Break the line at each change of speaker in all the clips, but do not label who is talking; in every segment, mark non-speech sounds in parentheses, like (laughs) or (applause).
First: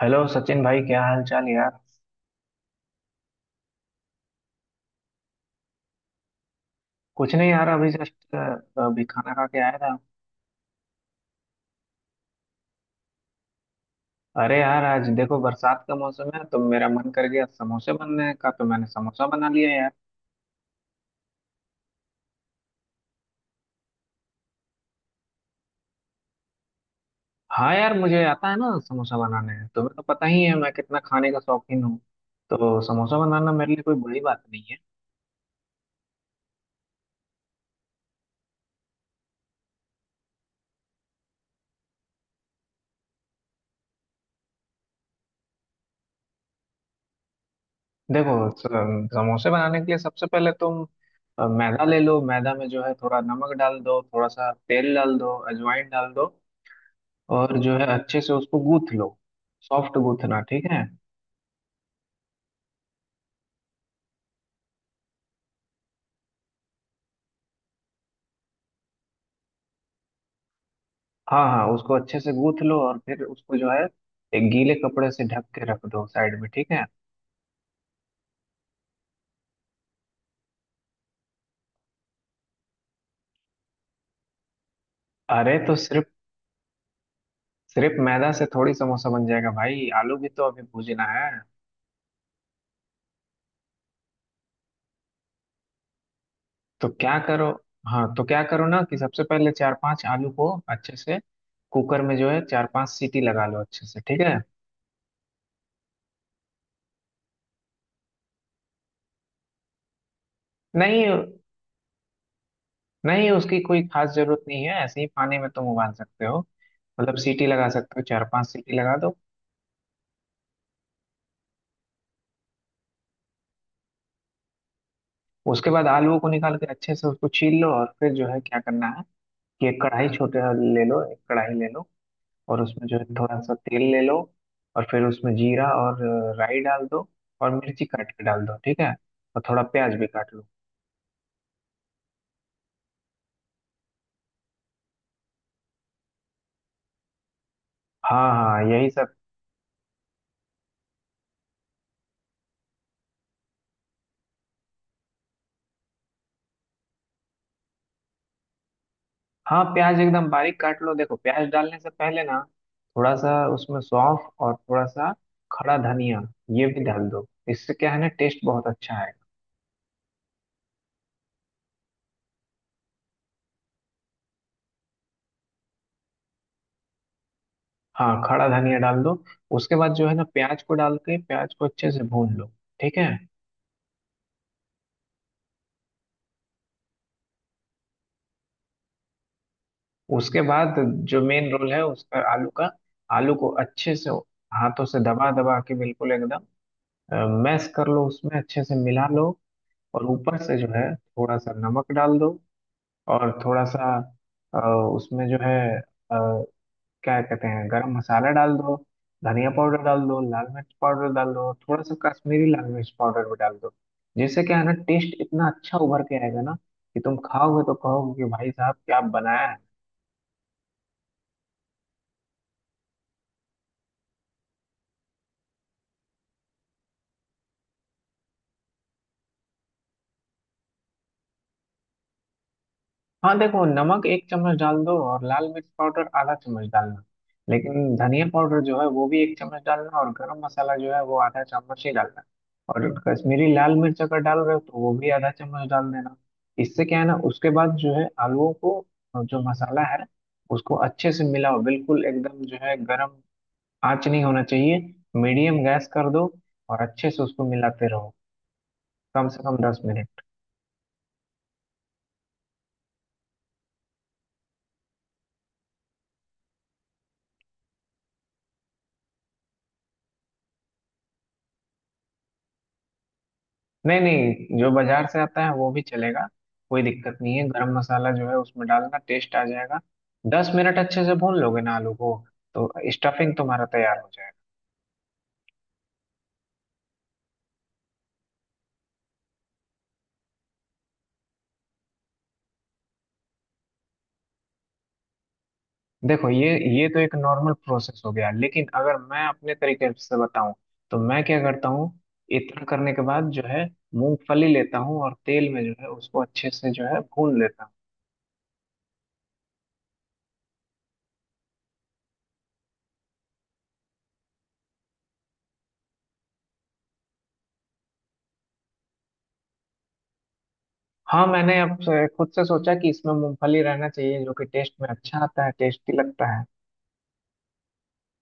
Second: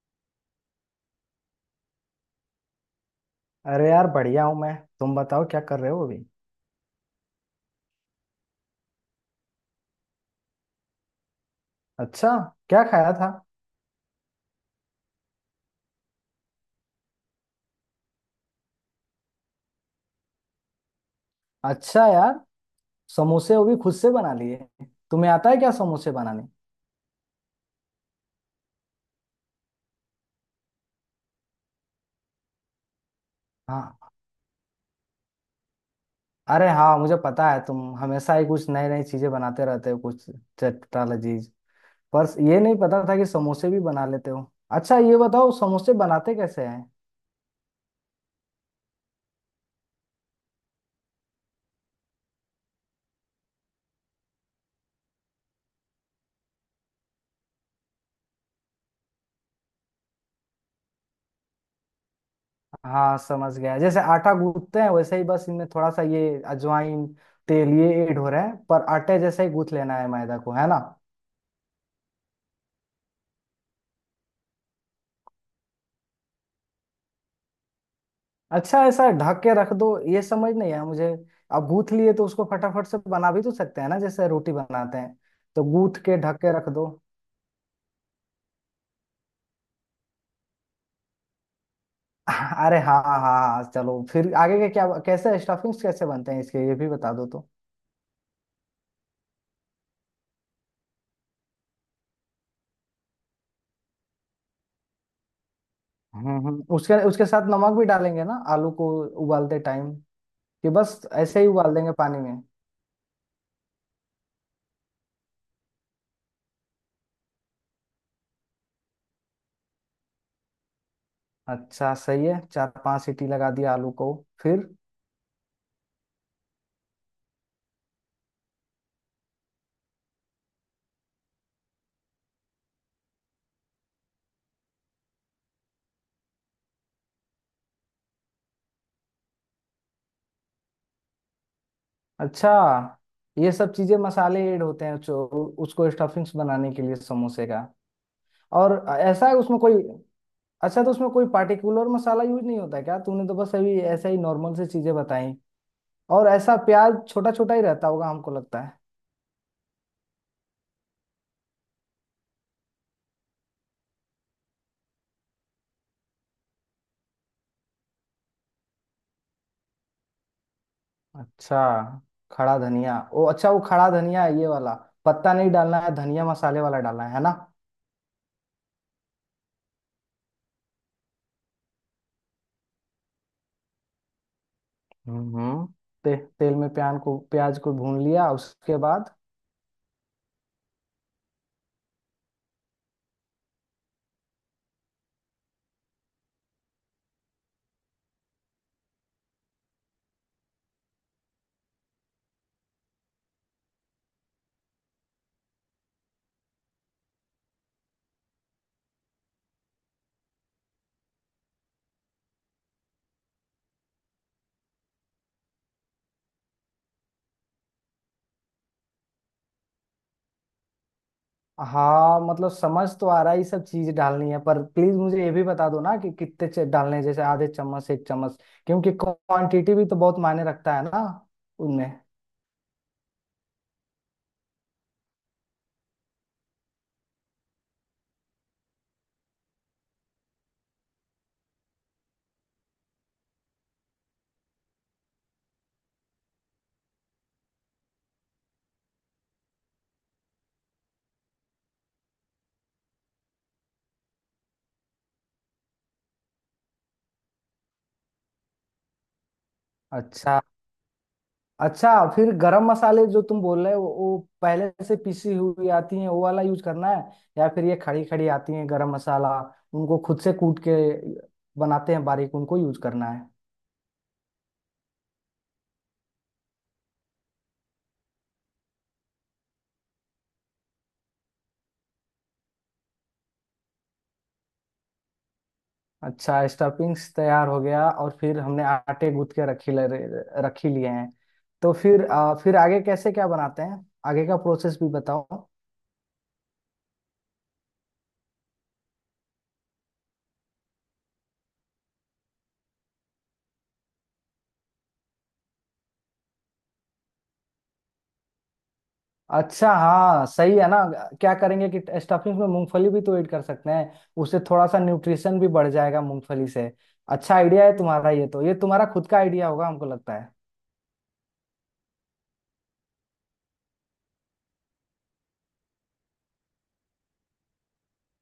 Hello Sachin भाई, क्या हाल चाल यार।
अरे यार बढ़िया हूँ मैं। तुम बताओ क्या कर रहे हो अभी।
कुछ नहीं यार, अभी जस्ट अभी खाना खा के आया था।
अच्छा, क्या खाया था?
अरे यार, आज देखो बरसात का मौसम है तो मेरा मन कर गया समोसे बनने का, तो मैंने समोसा बना लिया यार।
अच्छा यार, समोसे वो भी खुद से बना लिए। तुम्हें आता है क्या समोसे बनाने?
हाँ यार, मुझे आता है ना समोसा बनाने, तुम्हें तो पता ही है मैं कितना खाने का शौकीन हूँ। तो समोसा बनाना मेरे लिए कोई
हाँ।
बड़ी बात नहीं है।
अरे हाँ, मुझे पता है तुम हमेशा ही कुछ नई नई चीजें बनाते रहते हो, कुछ चटपटा लजीज। पर ये नहीं पता था कि समोसे भी बना लेते हो। अच्छा ये बताओ समोसे बनाते कैसे हैं?
देखो, समोसे बनाने के लिए सबसे पहले तुम मैदा ले लो। मैदा में जो है थोड़ा नमक डाल दो, थोड़ा सा तेल डाल दो, अजवाइन डाल दो, और जो है अच्छे से उसको गूथ लो। सॉफ्ट गूथना, ठीक है।
हाँ समझ गया, जैसे आटा गूंथते हैं वैसे ही, बस इनमें थोड़ा सा ये अजवाइन, तेल ये ऐड हो रहे हैं, पर आटे जैसे ही गूंथ लेना है मैदा को, है ना?
हाँ हाँ, उसको अच्छे से गूथ लो और फिर उसको जो है एक गीले कपड़े से ढक के रख दो साइड में, ठीक है।
अच्छा, ऐसा ढक के रख दो? ये समझ नहीं आया मुझे। अब गूथ लिए तो उसको फटाफट से बना भी तो सकते हैं ना, जैसे रोटी बनाते हैं।
अरे
तो
तो
गूथ
सिर्फ
के ढक के रख दो।
सिर्फ मैदा से थोड़ी समोसा बन जाएगा भाई, आलू भी तो अभी भूजना है।
(laughs) अरे हाँ हाँ हाँ, चलो फिर आगे के क्या, कैसे स्टफिंग्स कैसे बनते हैं इसके, ये
तो
भी बता
क्या
दो
करो,
तो।
हाँ तो क्या करो ना, कि सबसे पहले चार पांच आलू को अच्छे से कुकर में जो है चार पांच सीटी लगा लो अच्छे से, ठीक है।
हम्म, उसके उसके साथ नमक भी डालेंगे ना आलू को, उबालते टाइम? कि बस
नहीं
ऐसे ही उबाल देंगे पानी में?
नहीं, उसकी कोई खास जरूरत नहीं है, ऐसे ही पानी में तुम उबाल सकते हो। मतलब सीटी लगा सकते हो, चार पांच सीटी लगा दो।
अच्छा सही है, चार पांच सीटी लगा दिया आलू को। फिर?
उसके बाद आलू को निकाल के अच्छे से उसको छील लो, और फिर जो है क्या करना है कि एक कढ़ाई छोटे ले लो। एक कढ़ाई ले लो और उसमें जो है थोड़ा सा तेल ले लो, और फिर उसमें जीरा और राई डाल दो, और मिर्ची काट के डाल दो, ठीक है। और थोड़ा प्याज भी काट लो।
अच्छा, ये सब चीजें मसाले ऐड होते हैं जो, उसको स्टफिंग्स बनाने के लिए समोसे का।
हाँ हाँ,
और
यही सब।
ऐसा है उसमें कोई, अच्छा तो उसमें कोई पार्टिकुलर मसाला यूज नहीं होता क्या? तूने तो बस अभी ऐसा ही नॉर्मल से चीजें बताई। और ऐसा प्याज छोटा छोटा ही रहता होगा, हमको लगता है।
हाँ, प्याज एकदम बारीक काट लो। देखो, प्याज डालने से पहले ना थोड़ा सा उसमें सौंफ और थोड़ा सा खड़ा धनिया ये भी डाल दो, इससे क्या है ना टेस्ट बहुत अच्छा है।
अच्छा। खड़ा धनिया, ओ अच्छा, वो खड़ा धनिया है ये वाला। पत्ता नहीं डालना है धनिया, मसाले वाला डालना है ना?
हाँ, खड़ा धनिया डाल दो। उसके बाद जो है ना, प्याज को डाल के प्याज को अच्छे से भून लो, ठीक है।
हम्म हम्म, तेल में प्यान को प्याज को भून लिया, उसके बाद?
उसके बाद जो मेन रोल है उसका, आलू का। आलू को अच्छे से हाथों से दबा दबा के बिल्कुल एकदम मैश कर लो, उसमें अच्छे से मिला लो। और ऊपर से जो है थोड़ा सा नमक डाल दो, और थोड़ा सा अ, उसमें जो है क्या कहते हैं गरम मसाला डाल दो, धनिया पाउडर डाल दो, लाल मिर्च पाउडर डाल दो, थोड़ा सा कश्मीरी लाल मिर्च पाउडर भी डाल दो। जिससे क्या है ना, टेस्ट इतना अच्छा उभर के आएगा ना, कि तुम खाओगे तो कहोगे कि भाई साहब क्या बनाया है।
हाँ मतलब समझ तो आ रहा है ये सब चीज डालनी है, पर प्लीज मुझे ये भी बता दो ना कि कितने डालने हैं, जैसे आधे चम्मच, एक चम्मच। क्योंकि क्वांटिटी भी तो बहुत मायने रखता है ना उनमें।
हाँ देखो, नमक 1 चम्मच डाल दो, और लाल मिर्च पाउडर आधा चम्मच डालना। लेकिन धनिया पाउडर जो है वो भी 1 चम्मच डालना, और गरम मसाला जो है वो आधा चम्मच ही डालना। और कश्मीरी लाल मिर्च अगर डाल रहे हो तो वो भी आधा चम्मच डाल देना। इससे क्या है ना, उसके बाद जो है आलूओं को जो मसाला है उसको अच्छे से मिलाओ। बिल्कुल एकदम जो है गरम आंच नहीं होना चाहिए, मीडियम गैस कर दो और अच्छे से उसको मिलाते रहो कम से कम 10 मिनट।
अच्छा। अच्छा। फिर गरम मसाले जो तुम बोल रहे हो, वो पहले से पिसी हुई आती हैं वो वाला यूज करना है, या फिर ये खड़ी खड़ी आती हैं गरम मसाला, उनको खुद से कूट के बनाते हैं बारीक, उनको यूज करना है?
नहीं नहीं, जो बाजार से आता है वो भी चलेगा, कोई दिक्कत नहीं है। गरम मसाला जो है उसमें डालना, टेस्ट आ जाएगा। 10 मिनट अच्छे से भून लोगे ना आलू को, तो स्टफिंग तुम्हारा तैयार हो जाएगा।
अच्छा, स्टफिंग्स तैयार हो गया, और फिर हमने आटे गूंथ के रखी लिए हैं। तो फिर फिर आगे कैसे क्या बनाते हैं, आगे का प्रोसेस भी बताओ।
देखो ये तो एक नॉर्मल प्रोसेस हो गया, लेकिन अगर मैं अपने तरीके से बताऊं तो मैं क्या करता हूँ। इतना करने के बाद जो है मूंगफली लेता हूँ और तेल में जो है उसको अच्छे से जो है भून लेता हूँ।
अच्छा हाँ, सही है ना। क्या करेंगे कि स्टफिंग में मूंगफली भी तो ऐड कर सकते हैं, उससे थोड़ा सा न्यूट्रिशन भी बढ़ जाएगा मूंगफली से। अच्छा आइडिया है तुम्हारा ये तो, ये तुम्हारा खुद का आइडिया होगा, हमको लगता है।
हाँ, मैंने अब खुद से सोचा कि इसमें मूंगफली रहना चाहिए, जो कि टेस्ट में अच्छा आता है, टेस्टी लगता है।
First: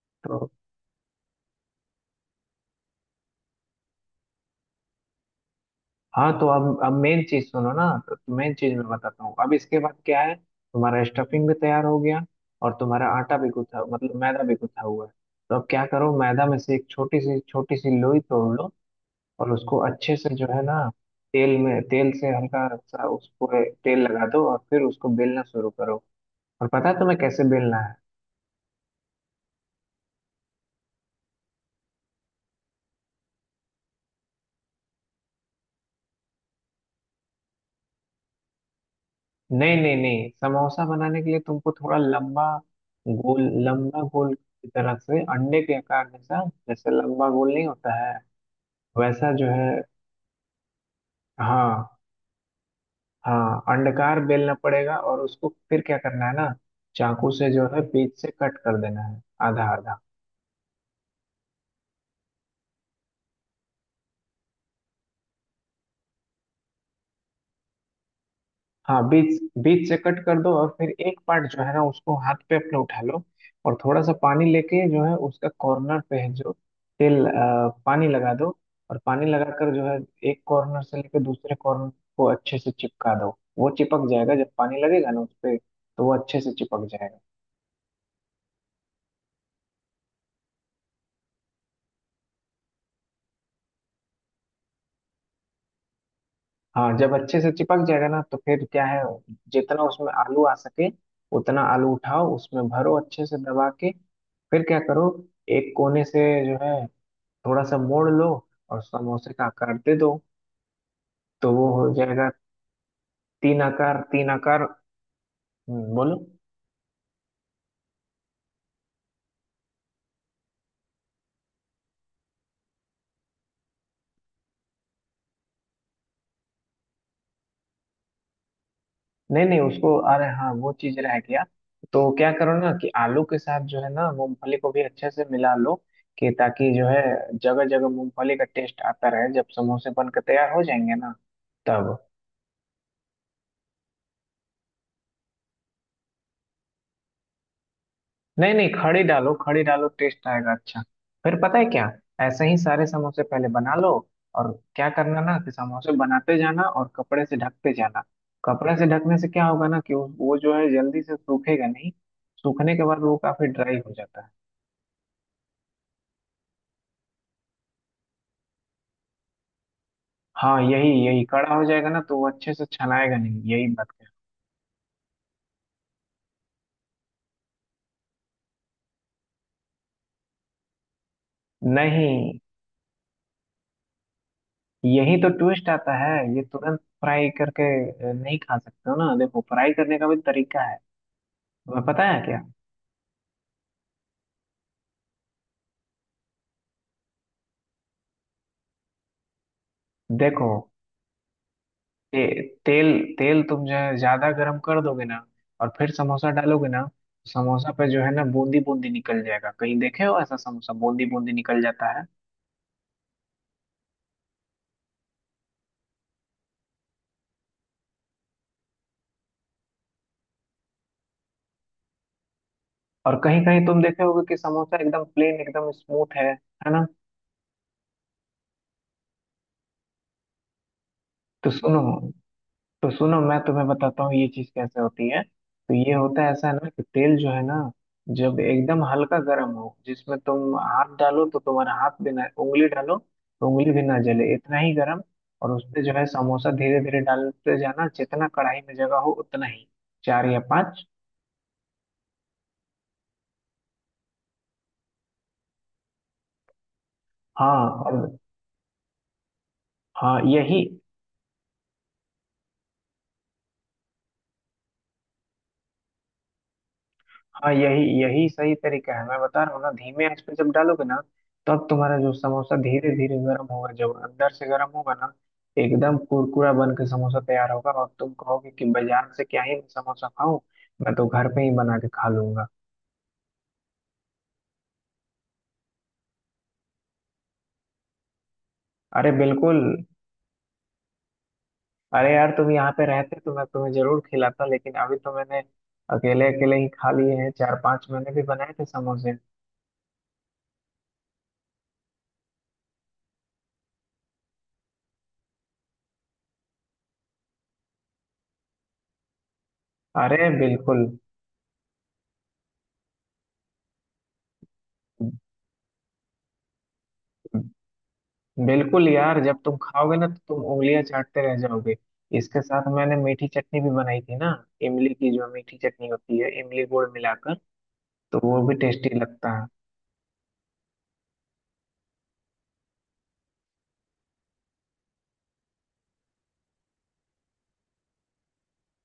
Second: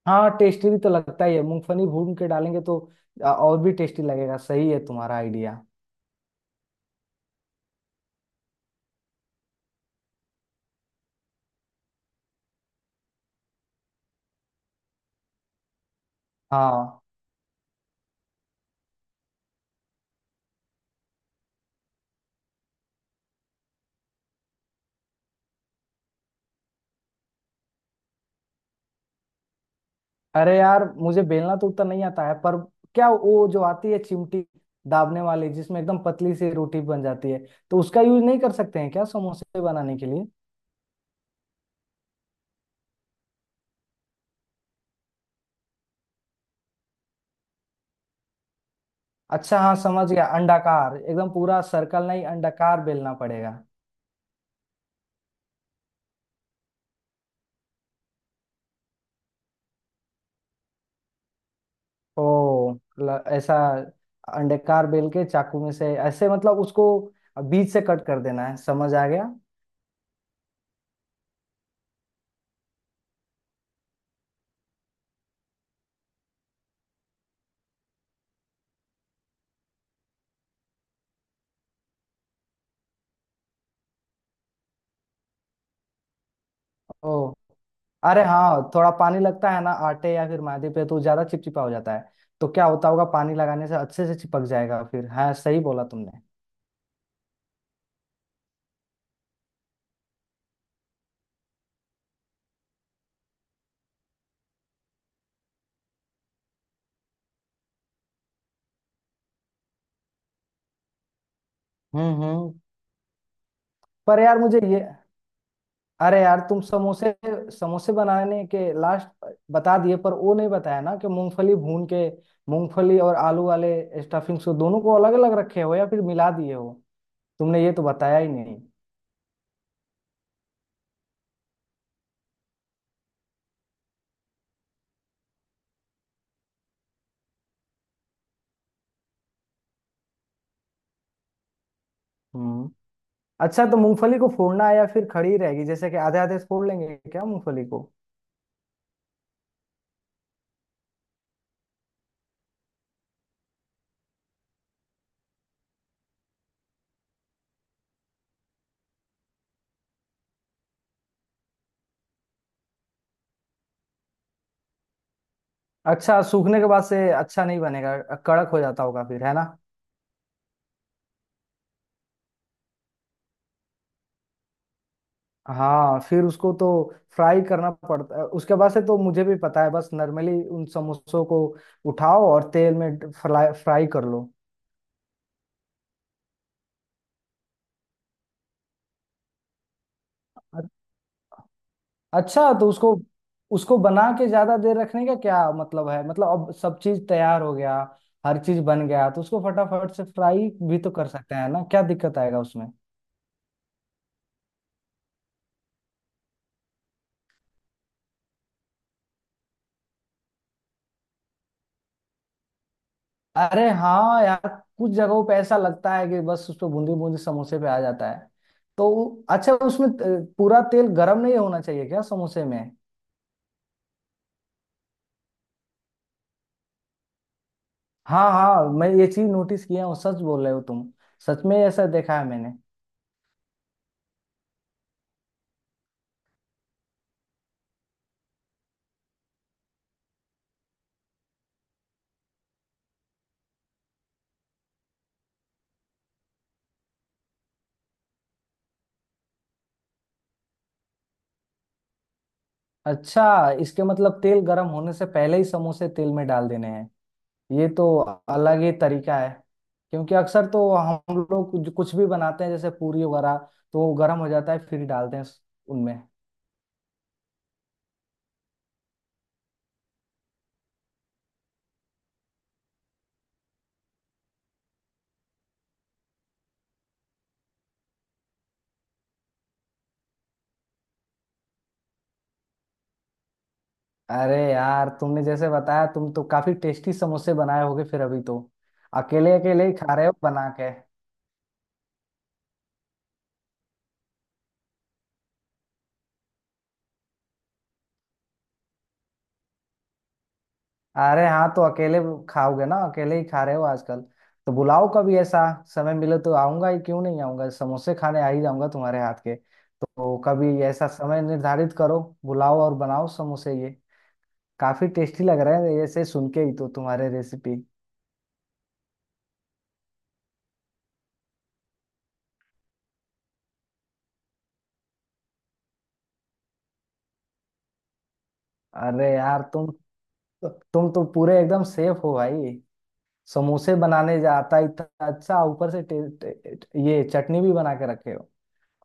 हाँ
तो
टेस्टी भी तो लगता ही है मूंगफली भून के डालेंगे तो, और भी टेस्टी लगेगा, सही है तुम्हारा आइडिया।
हाँ, तो अब मेन चीज सुनो ना। तो मेन चीज मैं बताता हूँ अब, इसके बाद क्या है, तुम्हारा स्टफिंग भी तैयार हो गया और तुम्हारा आटा भी गूथा, मतलब मैदा भी गूथा हुआ है। तो अब क्या करो, मैदा में से एक
हाँ।
छोटी सी लोई तोड़ लो, और उसको अच्छे से जो है ना तेल में तेल से हल्का सा उसको तेल लगा दो, और फिर उसको बेलना शुरू करो। और पता है तुम्हें कैसे बेलना है।
अरे यार मुझे बेलना तो उतना नहीं आता है, पर क्या वो जो आती है चिमटी, दाबने वाली, जिसमें एकदम पतली सी रोटी बन जाती है, तो उसका यूज नहीं कर सकते हैं क्या समोसे
नहीं नहीं
बनाने के लिए?
नहीं, समोसा बनाने के लिए तुमको थोड़ा लंबा गोल, लंबा गोल की तरह से, अंडे के आकार जैसा, जैसे लंबा गोल नहीं होता है वैसा जो
अच्छा
है।
हाँ समझ गया, अंडाकार, एकदम पूरा
हाँ
सर्कल नहीं, अंडाकार बेलना पड़ेगा।
हाँ, अंडाकार बेलना पड़ेगा और उसको फिर क्या करना है ना, चाकू से जो है बीच से कट कर देना है, आधा आधा।
ओ, ऐसा, अंडाकार बेल के चाकू में से ऐसे मतलब उसको बीच से कट कर देना है, समझ
हाँ,
आ गया।
बीच बीच से कट कर दो, और फिर एक पार्ट जो है ना उसको हाथ पे अपने उठा लो, और थोड़ा सा पानी लेके जो है उसका कॉर्नर पे है जो तेल पानी लगा दो। और पानी लगाकर जो है एक कॉर्नर से लेकर दूसरे कॉर्नर को अच्छे से चिपका दो। वो चिपक जाएगा, जब पानी लगेगा ना उस पे तो वो अच्छे से चिपक जाएगा।
ओ, अरे हाँ, थोड़ा पानी लगता है ना आटे या फिर मैदे पे तो ज्यादा चिपचिपा हो जाता है, तो क्या होता होगा, पानी लगाने से अच्छे से चिपक जाएगा फिर। हाँ सही बोला तुमने।
हाँ, जब अच्छे से चिपक जाएगा ना, तो फिर क्या है जितना उसमें आलू आ सके उतना आलू उठाओ, उसमें भरो अच्छे से दबा के। फिर क्या करो, एक कोने से जो है थोड़ा सा मोड़ लो और समोसे का आकार दे दो, तो वो हो जाएगा।
हम्म।
तीन आकार,
पर
तीन
यार मुझे
आकार।
ये,
बोलो।
अरे यार तुम समोसे समोसे बनाने के लास्ट बता दिए, पर वो नहीं बताया ना कि मूंगफली भून के, मूंगफली और आलू वाले स्टफिंग से दोनों को अलग अलग रखे हो या फिर मिला दिए हो, तुमने ये तो बताया ही नहीं।
नहीं नहीं, उसको, अरे हाँ वो चीज रह गया। तो क्या करो ना, कि आलू के साथ जो है ना मूंगफली को भी अच्छे से मिला लो, कि ताकि जो है जगह जगह मूंगफली का टेस्ट आता रहे, जब समोसे बन के तैयार हो जाएंगे ना, तब।
हम्म। अच्छा तो मूंगफली को फोड़ना है या फिर खड़ी रहेगी, जैसे कि आधे आधे फोड़ लेंगे क्या मूंगफली को?
नहीं नहीं, खड़ी डालो, खड़ी डालो, टेस्ट आएगा अच्छा। फिर पता है क्या, ऐसे ही सारे समोसे पहले बना लो, और क्या करना ना, कि समोसे बनाते जाना और कपड़े से ढकते जाना। कपड़े से ढकने से क्या होगा ना, कि वो जो है जल्दी से सूखेगा नहीं। सूखने के बाद वो काफी ड्राई हो जाता है।
अच्छा, सूखने के बाद से अच्छा नहीं बनेगा, कड़क हो जाता होगा फिर, है ना?
हाँ, यही यही कड़ा हो जाएगा ना, तो वो अच्छे से छनाएगा नहीं, यही बात है।
हाँ फिर उसको तो फ्राई करना पड़ता है उसके बाद से, तो मुझे भी पता है, बस नॉर्मली उन समोसों को उठाओ
नहीं,
और तेल में फ्राई फ्राई कर लो।
यही तो ट्विस्ट आता है, ये तुरंत फ्राई करके नहीं खा सकते हो ना। देखो, फ्राई करने का भी तरीका
अ-
है, तुम्हें पता है क्या।
अच्छा तो उसको, उसको बना के ज्यादा देर रखने का क्या मतलब है? मतलब अब सब चीज तैयार हो गया, हर चीज बन गया, तो उसको फटाफट से
देखो,
फ्राई भी तो कर सकते हैं ना, क्या दिक्कत आएगा
ते,
उसमें?
तेल तेल तुम जो है ज्यादा गर्म कर दोगे ना, और फिर समोसा डालोगे ना, समोसा पे जो है ना बूंदी बूंदी निकल जाएगा। कहीं देखे हो ऐसा, समोसा बूंदी बूंदी निकल जाता है।
अरे हाँ यार, कुछ जगहों पे ऐसा लगता है कि बस उस पर बूंदी बूंदी समोसे पे आ जाता है, तो अच्छा उसमें पूरा तेल गर्म नहीं होना चाहिए क्या समोसे में?
और कहीं कहीं तुम देखे होगे कि समोसा एकदम प्लेन, एकदम स्मूथ है ना।
हाँ हाँ, मैं ये चीज नोटिस किया हूँ, सच बोल रहे हो तुम, सच
तो
में
सुनो,
ऐसा देखा है मैंने।
तो सुनो मैं तुम्हें बताता हूँ ये चीज कैसे होती है। तो ये होता है ऐसा है ना, कि तेल जो है ना, जब एकदम हल्का गर्म हो, जिसमें तुम हाथ डालो तो तुम्हारा हाथ भी ना, उंगली डालो तो उंगली भी ना जले, इतना ही गर्म। और उसमें जो है समोसा धीरे धीरे डालते जाना, जितना कढ़ाई में जगह हो उतना ही, चार या पांच।
अच्छा इसके मतलब तेल गर्म होने से पहले ही समोसे तेल में डाल देने हैं? ये
हाँ
तो
और
अलग ही तरीका है, क्योंकि
हाँ
अक्सर
यही
तो हम लोग कुछ कुछ भी बनाते हैं जैसे पूरी वगैरह, तो वो गर्म हो जाता है फिर डालते हैं उनमें।
हाँ यही यही सही तरीका है, मैं बता रहा हूँ ना, धीमे आंच पे जब डालोगे ना, तब तुम्हारा जो समोसा धीरे धीरे गर्म होगा, जब अंदर से गर्म होगा ना, एकदम कुरकुरा बन के समोसा तैयार होगा, और तुम कहोगे कि बाजार से क्या ही मैं समोसा खाऊं, मैं तो घर पे ही बना के खा लूंगा।
अरे यार तुमने जैसे बताया, तुम तो काफी टेस्टी समोसे बनाए होगे फिर, अभी तो
अरे
अकेले
बिल्कुल।
अकेले ही खा रहे हो बना के।
अरे यार, तुम यहाँ पे रहते तो मैं तुम्हें जरूर खिलाता, लेकिन अभी तो मैंने अकेले अकेले ही खा लिए हैं। चार पांच मैंने भी बनाए थे समोसे।
अरे हाँ तो अकेले खाओगे ना, अकेले ही खा रहे हो आजकल, तो बुलाओ कभी। ऐसा समय मिले तो आऊंगा ही, क्यों नहीं आऊंगा, समोसे खाने आ ही जाऊंगा तुम्हारे हाथ के, तो
अरे
कभी
बिल्कुल,
ऐसा समय निर्धारित करो, बुलाओ और बनाओ समोसे, ये काफी टेस्टी लग रहे हैं ऐसे सुन के ही तो, तुम्हारे रेसिपी।
बिल्कुल यार, जब तुम खाओगे ना तो तुम उंगलियां चाटते रह जाओगे। इसके साथ मैंने मीठी चटनी भी बनाई थी ना, इमली की जो मीठी चटनी होती है, इमली गुड़ मिलाकर, तो वो भी टेस्टी
अरे
लगता
यार
है।
तुम, तुम तो पूरे एकदम सेफ हो भाई, समोसे बनाने जाता इतना अच्छा, ऊपर से टे, टे, टे- ये चटनी भी बना के रखे हो।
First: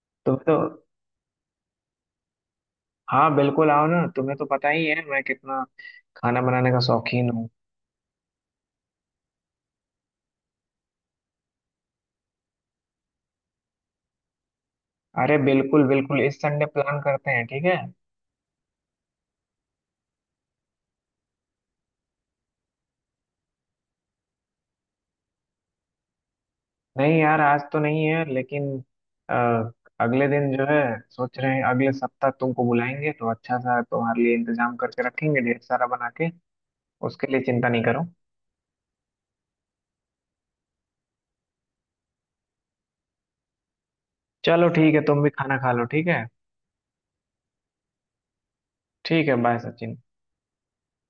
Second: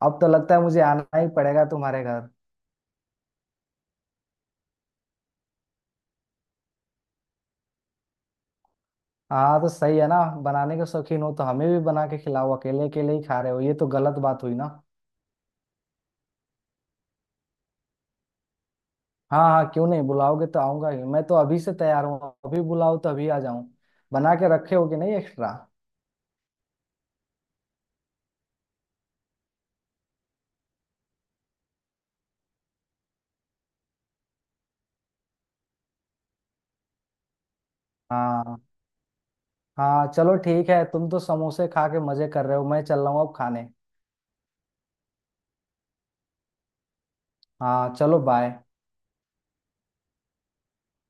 अब तो
तुम तो,
लगता है मुझे आना ही पड़ेगा तुम्हारे घर।
हाँ बिल्कुल, आओ ना, तुम्हें तो पता ही है मैं कितना खाना बनाने का शौकीन हूँ।
हाँ तो सही है ना, बनाने के शौकीन हो तो हमें भी बना के खिलाओ, अकेले अकेले ही खा रहे हो ये तो गलत बात हुई ना।
अरे बिल्कुल बिल्कुल, इस संडे प्लान करते हैं, ठीक है।
हाँ हाँ, क्यों नहीं, बुलाओगे तो आऊंगा ही, मैं तो अभी से तैयार हूँ, अभी बुलाओ तो अभी आ जाऊं, बना के रखे हो कि नहीं एक्स्ट्रा?
नहीं यार, आज तो नहीं है लेकिन अ, अगले दिन जो है सोच रहे हैं अगले सप्ताह तुमको बुलाएंगे, तो अच्छा सा तुम्हारे लिए इंतजाम करके रखेंगे, ढेर सारा बना के। उसके लिए चिंता नहीं करो।
हाँ हाँ चलो ठीक है, तुम तो समोसे खा के मजे कर रहे हो, मैं चल रहा हूँ अब खाने।
चलो ठीक है, तुम भी खाना खा लो, ठीक है।
हाँ चलो बाय।
ठीक है, बाय सचिन।